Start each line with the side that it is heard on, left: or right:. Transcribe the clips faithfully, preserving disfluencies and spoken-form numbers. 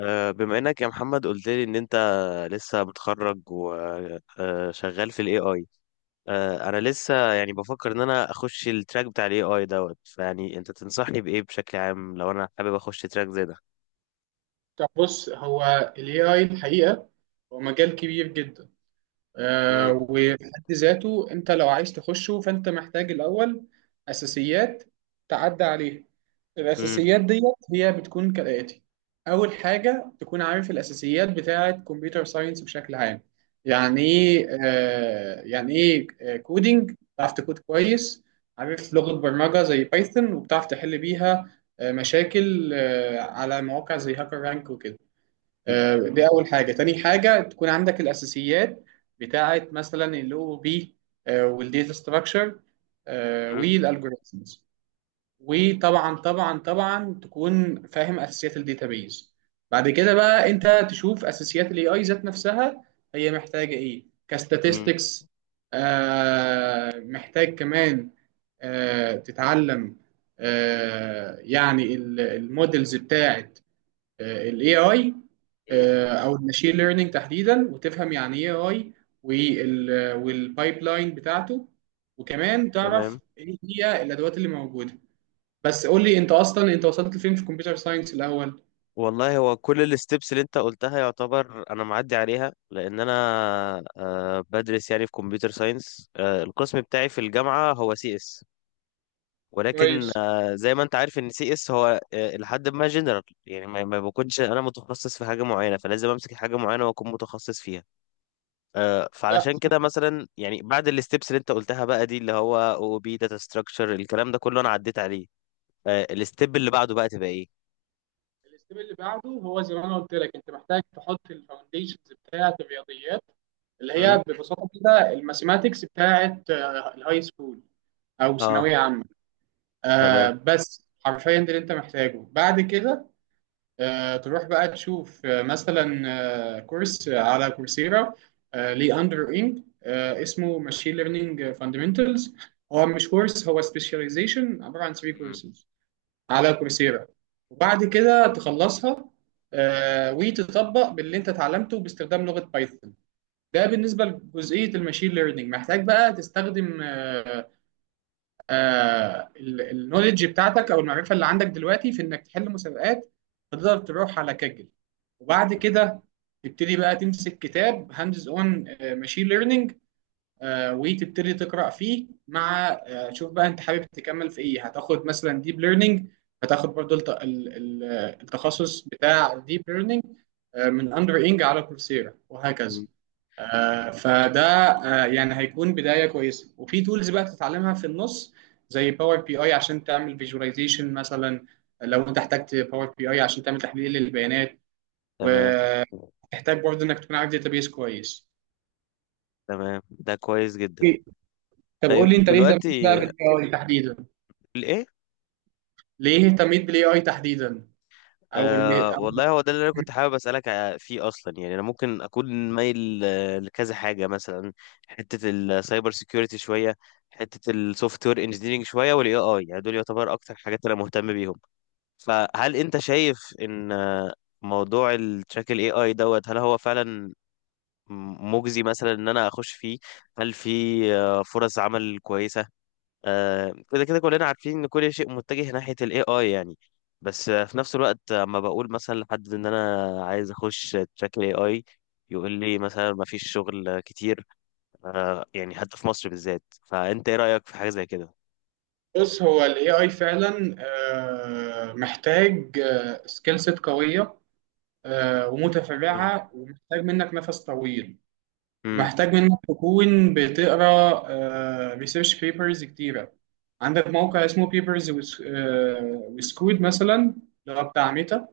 left: آه، بما انك يا محمد قلت لي ان انت لسه متخرج وشغال في الاي اي. انا لسه يعني بفكر ان انا اخش التراك بتاع الاي اي دوت، فيعني انت تنصحني بايه بشكل عام لو انا حابب اخش تراك زي ده؟
right: طب بص، هو ال إيه آي الحقيقة هو مجال كبير جدا. آه
left: مم،
right: وفي حد ذاته أنت لو عايز تخشه، فأنت محتاج الأول أساسيات تعدى عليها.
left: مم،
right: الأساسيات ديت هي بتكون كالآتي: أول حاجة تكون عارف الأساسيات بتاعة كمبيوتر ساينس بشكل عام. يعني إيه آه يعني إيه كودينج، بتعرف تكود كويس، عارف لغة برمجة زي بايثون وبتعرف تحل بيها آه، مشاكل آه، على مواقع زي هاكر رانك وكده.
left: مم،
right: آه، دي أول حاجة. تاني حاجة تكون عندك الأساسيات بتاعة مثلا ال او او بي، آه، والديتا ستراكشر
left: مم،
right: والالجوريزمز. وطبعا طبعا طبعا تكون فاهم أساسيات الداتابيز. بعد كده بقى أنت تشوف أساسيات ال إيه آي ذات نفسها. هي محتاجة إيه؟
left: مم،
right: كاستاتستكس، آه محتاج كمان آه، تتعلم آه، يعني المودلز بتاعة الاي اي،
left: مم.
right: آه، او الماشين ليرنينج تحديدا، وتفهم يعني ايه اي والبايب لاين بتاعته، وكمان تعرف
left: تمام.
right: ايه هي الادوات اللي موجوده. بس قول لي انت اصلا، انت وصلت لفين في الكمبيوتر ساينس الاول؟
left: والله هو كل الستبس اللي انت قلتها يعتبر انا معدي عليها، لان انا آه، بدرس يعني في كمبيوتر ساينس. القسم بتاعي في الجامعة هو سي اس، ولكن
right: كويس.
left: آه، زي ما انت عارف ان سي اس هو آه، لحد ما جنرال، يعني ما ما بكونش انا متخصص في حاجه معينه، فلازم امسك حاجه معينه واكون متخصص فيها. آه،
right: لا،
left: فعلشان كده مثلا يعني بعد الستبس اللي انت قلتها بقى، دي اللي هو او بي داتا ستراكشر الكلام ده كله انا عديت عليه. آه، الستيب اللي بعده بقى تبقى ايه؟
right: الاستيب اللي بعده هو زي ما انا قلت لك، انت محتاج تحط الفاونديشنز بتاعه الرياضيات اللي
left: مم.
right: هي ببساطه كده الماثيماتكس بتاعه آه، الهاي سكول او
left: اه.
right: ثانويه عامه. آه
left: تمام.
right: بس حرفيا ده اللي انت محتاجه. بعد كده آه، تروح بقى تشوف آه، مثلا آه، كورس آه، على كورسيرا آه، ليه اندر انج، آه، اسمه ماشين ليرنينج فاندمنتالز. هو مش كورس، هو سبيشاليزيشن عباره عن ثلاث
left: مم.
right: كورسز على كورسيرا. وبعد كده تخلصها آه، وتطبق باللي انت اتعلمته باستخدام لغه بايثون. ده بالنسبه لجزئيه الماشين ليرنينج. محتاج بقى تستخدم آه النولج بتاعتك او المعرفه اللي عندك دلوقتي في انك تحل مسابقات. تقدر تروح على كاجل، وبعد كده تبتدي بقى تمسك كتاب هاندز اون ماشين ليرنينج، آه، وتبتدي تقرا فيه. مع آه، شوف بقى انت حابب تكمل في ايه. هتاخد مثلا ديب ليرنينج، هتاخد برضو الت- ال- ال- التخصص بتاع ديب ليرنينج من اندر انج على كورسيرا، وهكذا.
left: مم.
right: آه، فده آه، يعني هيكون بدايه كويسه. وفي تولز بقى تتعلمها في النص زي باور بي اي عشان تعمل فيجواليزيشن مثلا، لو انت احتجت باور بي اي عشان تعمل تحليل للبيانات.
left: تمام.
right: وتحتاج برضو انك تكون عارف داتابيس كويس.
left: تمام، ده كويس جدا.
right: طب قول لي
left: طيب
right: انت ليه اهتميت بقى
left: دلوقتي
right: بالاي اي تحديدا؟
left: الايه؟
right: ليه اهتميت بالاي اي تحديدا؟ او اللي
left: أه
right: أو
left: والله هو ده اللي انا كنت حابب اسالك ع- فيه اصلا، يعني انا ممكن اكون مايل آه، لكذا حاجه مثلا. حته السايبر سيكيورتي شويه، حته السوفت وير انجينيرنج شويه، والاي اي، يعني دول يعتبر اكتر حاجات انا مهتم بيهم. فهل انت شايف ان آه، موضوع التراك الاي اي دوت، هل هو فعلا مجزي مثلا ان انا اخش فيه؟ هل في آه، فرص عمل كويسه؟ آه، كده كده كلنا عارفين ان كل شيء متجه ناحية الاي اي يعني، بس آه، في نفس الوقت اما بقول مثلا لحد ان انا عايز اخش تراك الاي اي، يقول لي مثلا ما فيش شغل كتير، آه، يعني حتى في مصر بالذات. فانت ايه رأيك في حاجة زي كده؟
right: بص، هو الاي اي فعلا آه، محتاج سكيل سيت قويه آه،
left: امم.
right: ومتفرعه، ومحتاج منك نفس طويل،
left: امم.
right: ومحتاج منك تكون بتقرا ريسيرش بيبرز كتيره. عندك موقع اسمه بيبرز وسكود مثلا، اللي هو بتاع ميتا،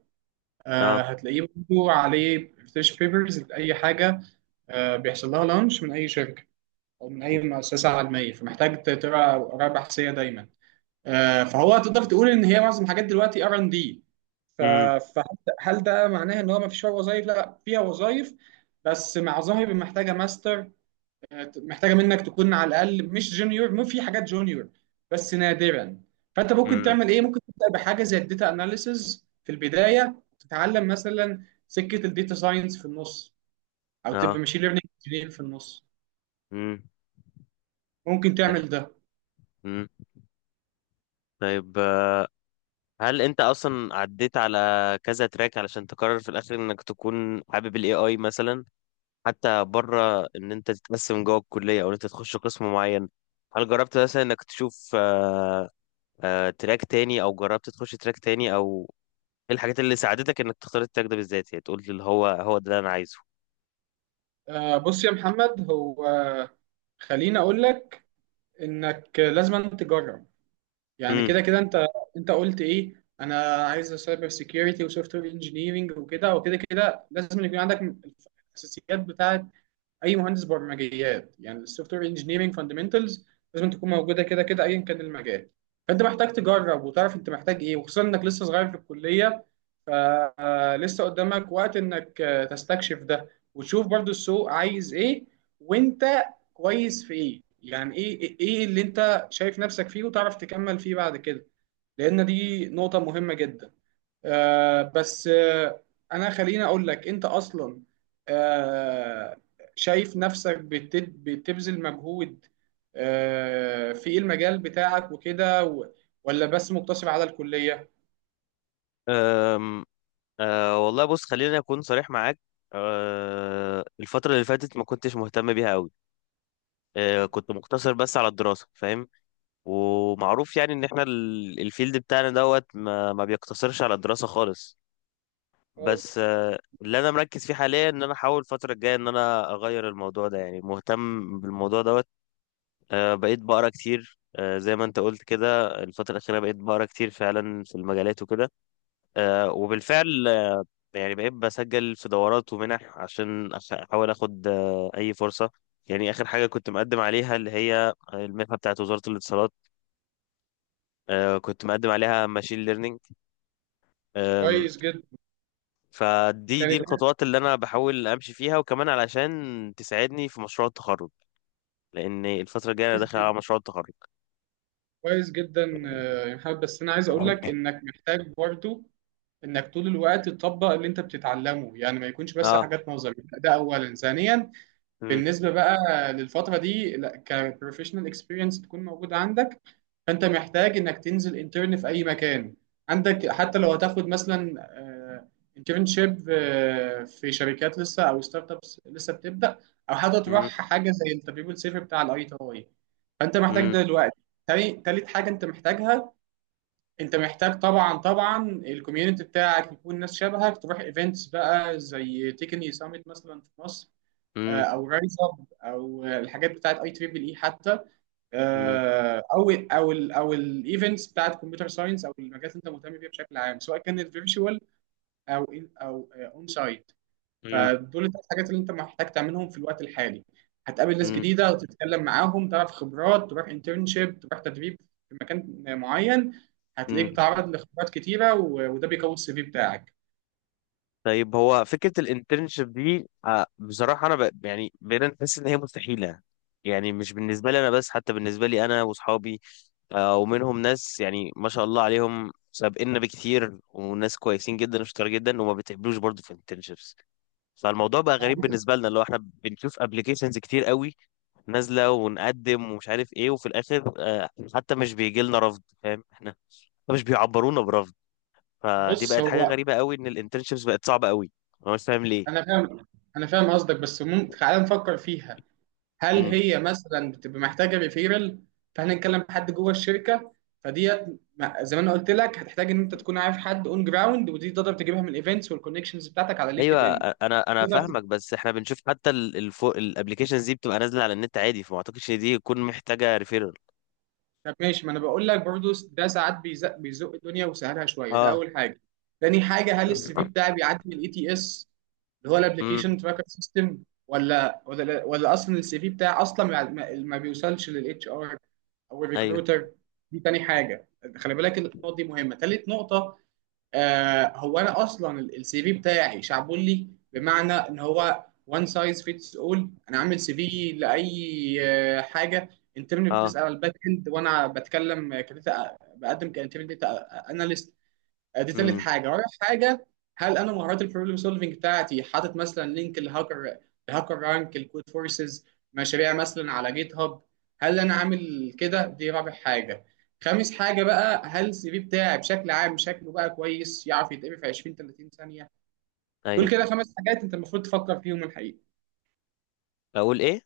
right: آه،
left: اه.
right: هتلاقيه برضه عليه ريسيرش بيبرز لاي حاجه آه، بيحصل لها لانش من اي شركه او من اي مؤسسه علميه. فمحتاج تقرا اراء بحثيه دايما. آه، فهو تقدر تقول ان هي معظم الحاجات دلوقتي ار ان دي.
left: امم.
right: فهل ده معناه ان هو ما فيش وظائف؟ لا، فيها وظائف، بس مع ظاهر محتاجه ماستر، آه، محتاجه منك تكون على الاقل مش جونيور. مو في حاجات جونيور بس نادرا. فانت ممكن
left: امم.
right: تعمل ايه؟ ممكن تبدا بحاجه زي الداتا اناليسز في البدايه، تتعلم مثلا سكه الداتا ساينس في النص، او تبقى
left: اه.
right: ماشين ليرنينج في النص.
left: امم
right: ممكن
left: يعني.
right: تعمل ده.
left: امم. طيب، آه، هل انت اصلا عديت على كذا تراك علشان تقرر في الاخر انك تكون حابب الاي اي مثلا، حتى بره ان انت تتقسم جوه الكليه او ان انت تخش قسم معين؟ هل جربت مثلا انك تشوف آه، آه، تراك تاني، او جربت تخش تراك تاني؟ او ايه الحاجات اللي ساعدتك انك تختار التراك ده بالذات، يعني تقول اللي هو هو ده اللي انا عايزه؟
right: آه، بص يا محمد، هو خليني اقول لك انك لازم أن تجرب. يعني كده
left: امم.
right: كده انت، انت قلت ايه، انا عايز سايبر سيكيورتي وسوفت وير انجينيرنج وكده. وكده كده لازم يكون عندك الاساسيات بتاعه اي مهندس برمجيات، يعني السوفت وير انجينيرنج فاندمنتالز لازم تكون موجوده كده كده، ايا كان المجال. فانت محتاج تجرب وتعرف انت محتاج ايه، وخصوصا انك لسه صغير في الكليه. فلسه قدامك وقت انك آه، تستكشف ده، وتشوف برضو السوق عايز ايه، وانت كويس في ايه. يعني ايه ايه إيه اللي انت شايف نفسك فيه وتعرف تكمل فيه بعد كده، لان دي نقطة مهمة جدا. آه بس آه انا خليني اقول لك، انت اصلا آه شايف نفسك بت- بتبذل مجهود آه في المجال بتاعك وكده، و- ولا بس مقتصر على الكلية؟
left: أم، أه والله بص خليني اكون صريح معاك. أه الفترة اللي فاتت ما كنتش مهتم بيها قوي. أه
right: مم.
left: كنت مقتصر بس على الدراسة، فاهم. ومعروف يعني ان احنا ال- الفيلد بتاعنا دوت ما, ما بيقتصرش على الدراسة خالص. بس
right: خالص.
left: آه، اللي انا مركز فيه حاليا ان انا احاول الفتره الجايه ان انا اغير الموضوع ده، يعني مهتم بالموضوع دوت. آه، بقيت بقرا كتير، آه، زي ما انت قلت كده الفتره الاخيره بقيت بقرا كتير فعلا في المجالات وكده. آه، وبالفعل آه، يعني بقيت بسجل في دورات ومنح عشان أخ- احاول اخد آه، اي فرصه. يعني اخر حاجه كنت مقدم عليها اللي هي المنحه بتاعت وزاره الاتصالات، آه، كنت مقدم عليها ماشين ليرنينج.
right: كويس جدا.
left: فدي دي
right: كانت
left: الخطوات اللي انا بحاول امشي فيها، وكمان علشان تساعدني في مشروع التخرج، لان الفتره الجايه انا
right: كويس
left: داخل على
right: جدا.
left: مشروع التخرج.
right: كويس جدا آه، يا محمد، بس انا عايز اقول لك انك محتاج برضو انك طول الوقت تطبق اللي انت بتتعلمه، يعني ما يكونش بس
left: اه.
right: حاجات نظري. ده اولا. ثانيا
left: مم.
right: بالنسبه بقى للفتره دي، لا كبروفيشنال اكسبيرينس تكون موجوده عندك. فانت محتاج انك تنزل انترن في اي مكان عندك، حتى لو هتاخد مثلا انترنشيب في شركات لسه او ستارت ابس لسه بتبدا، او حتى تروح
left: مم.
right: حاجه زي التدريب الصيفي بتاع الاي تي اي. فانت محتاج
left: مم.
right: ده دلوقتي. تاني- تالت حاجه انت محتاجها، انت محتاج طبعا طبعا الكوميونتي بتاعك يكون ناس شبهك. تروح ايفنتس بقى زي تكني سامت مثلا في مصر، آه،
left: مم.
right: او رايز اب، او الحاجات بتاعت اي تريبل اي حتى،
left: مم.
right: آه، او ال او ال او الايفنتس بتاعت كمبيوتر ساينس، او المجالات اللي انت مهتم بيها بشكل عام، سواء كانت فيرتشوال او in او اون سايت.
left: مم.
right: فدول الثلاث حاجات اللي انت محتاج تعملهم في الوقت الحالي. هتقابل ناس
left: مم.
right: جديده وتتكلم معاهم، تعرف خبرات، تروح انترنشيب، تروح تدريب في مكان معين. هتلاقيك
left: مم.
right: بتتعرض لخبرات كتيره، و- وده بيقوي السي في بتاعك.
left: طيب هو فكره الانترنشيب دي، آه بصراحه انا ب... يعني بقينا نحس ان هي مستحيله. يعني مش بالنسبه لي انا بس، حتى بالنسبه لي انا واصحابي، آه ومنهم ناس يعني ما شاء الله عليهم سابقنا بكتير، وناس كويسين جدا وشطار جدا، وما بيتقبلوش برضه في internships. فالموضوع بقى
right: ما هو
left: غريب
right: أنت-
left: بالنسبه لنا، اللي هو احنا بنشوف ابلكيشنز كتير قوي نازله ونقدم ومش عارف ايه، وفي الاخر آه، حتى مش بيجي لنا رفض، فاهم احنا مش بيعبرونا برفض. فدي
right: بص،
left: بقت حاجه
right: هو
left: غريبه قوي ان الانترنشيبس بقت صعبه قوي. انا مش فاهم ليه.
right: انا فاهم، انا فاهم قصدك، بس ممكن تعالى نفكر فيها. هل
left: امم.
right: هي مثلا بتبقى محتاجه ريفيرال، فاحنا نتكلم حد جوه الشركه؟ فديت ما- زي ما انا قلت لك، هتحتاج ان انت تكون عارف حد اون جراوند، ودي تقدر تجيبها من الايفنتس والكونكشنز بتاعتك على
left: ايوه
right: لينكد ان.
left: آه، انا انا فاهمك، بس احنا بنشوف حتى الابلكيشنز دي بتبقى نازله على النت عادي، فما اعتقدش إن دي تكون محتاجه ريفيرال.
right: طب ماشي، ما انا بقول لك برضو، ده ساعات بيزق بيزق الدنيا وسهلها شويه. ده
left: اه.
right: اول حاجه. تاني حاجه، هل السي في بتاعي بيعدي من الاي تي اس اللي هو
left: امم.
right: الابلكيشن تراكر سيستم، ولا ولا ولا اصلا السي في بتاعي اصلا ما, ما ما بيوصلش للاتش ار او
left: ايوه.
right: الريكروتر؟ دي تاني حاجه. خلي بالك النقطه دي مهمه. تالت نقطه، آه هو انا اصلا السي في بتاعي شعبولي، بمعنى ان هو وان سايز فيتس اول. انا عامل سي في لاي آه، حاجه. انترن
left: اه.
right: بتسال على الباك اند، وانا بتكلم كداتا، بقدم كانترن داتا اناليست. دي تالت
left: امم.
right: حاجه. رابع حاجه، هل انا مهارات البروبلم سولفنج بتاعتي حاطط مثلا لينك الهاكر الهاكر رانك، الكود فورسز، مشاريع مثلا على جيت هاب؟ هل انا عامل كده؟ دي رابع حاجه. خامس حاجه بقى، هل السي في بتاعي بشكل عام شكله بقى كويس، يعرف يتقري في عشرين ثلاثين ثانيه؟ دول
left: ايوه.
right: كده خمس حاجات انت المفروض تفكر فيهم الحقيقه.
left: اقول ايه.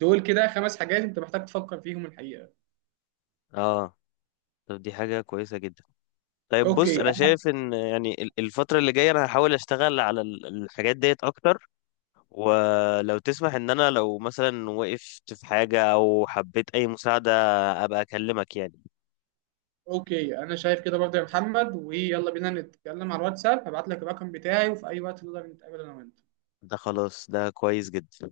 right: دول كده خمس حاجات انت محتاج تفكر فيهم الحقيقه.
left: اه. طب دي حاجه كويسه جدا. طيب بص،
right: اوكي.
left: انا شايف ان يعني ال- الفتره اللي جايه انا هحاول اشتغل على ال- الحاجات ديت اكتر. ولو تسمح ان انا لو مثلا وقفت في حاجه او حبيت اي مساعده، ابقى اكلمك يعني.
right: اوكي، انا شايف كده برضه يا محمد. ويلا بينا نتكلم على الواتساب، هبعت لك الرقم بتاعي، وفي اي وقت نقدر نتقابل انا وانت.
left: ده خلاص، ده كويس جدا.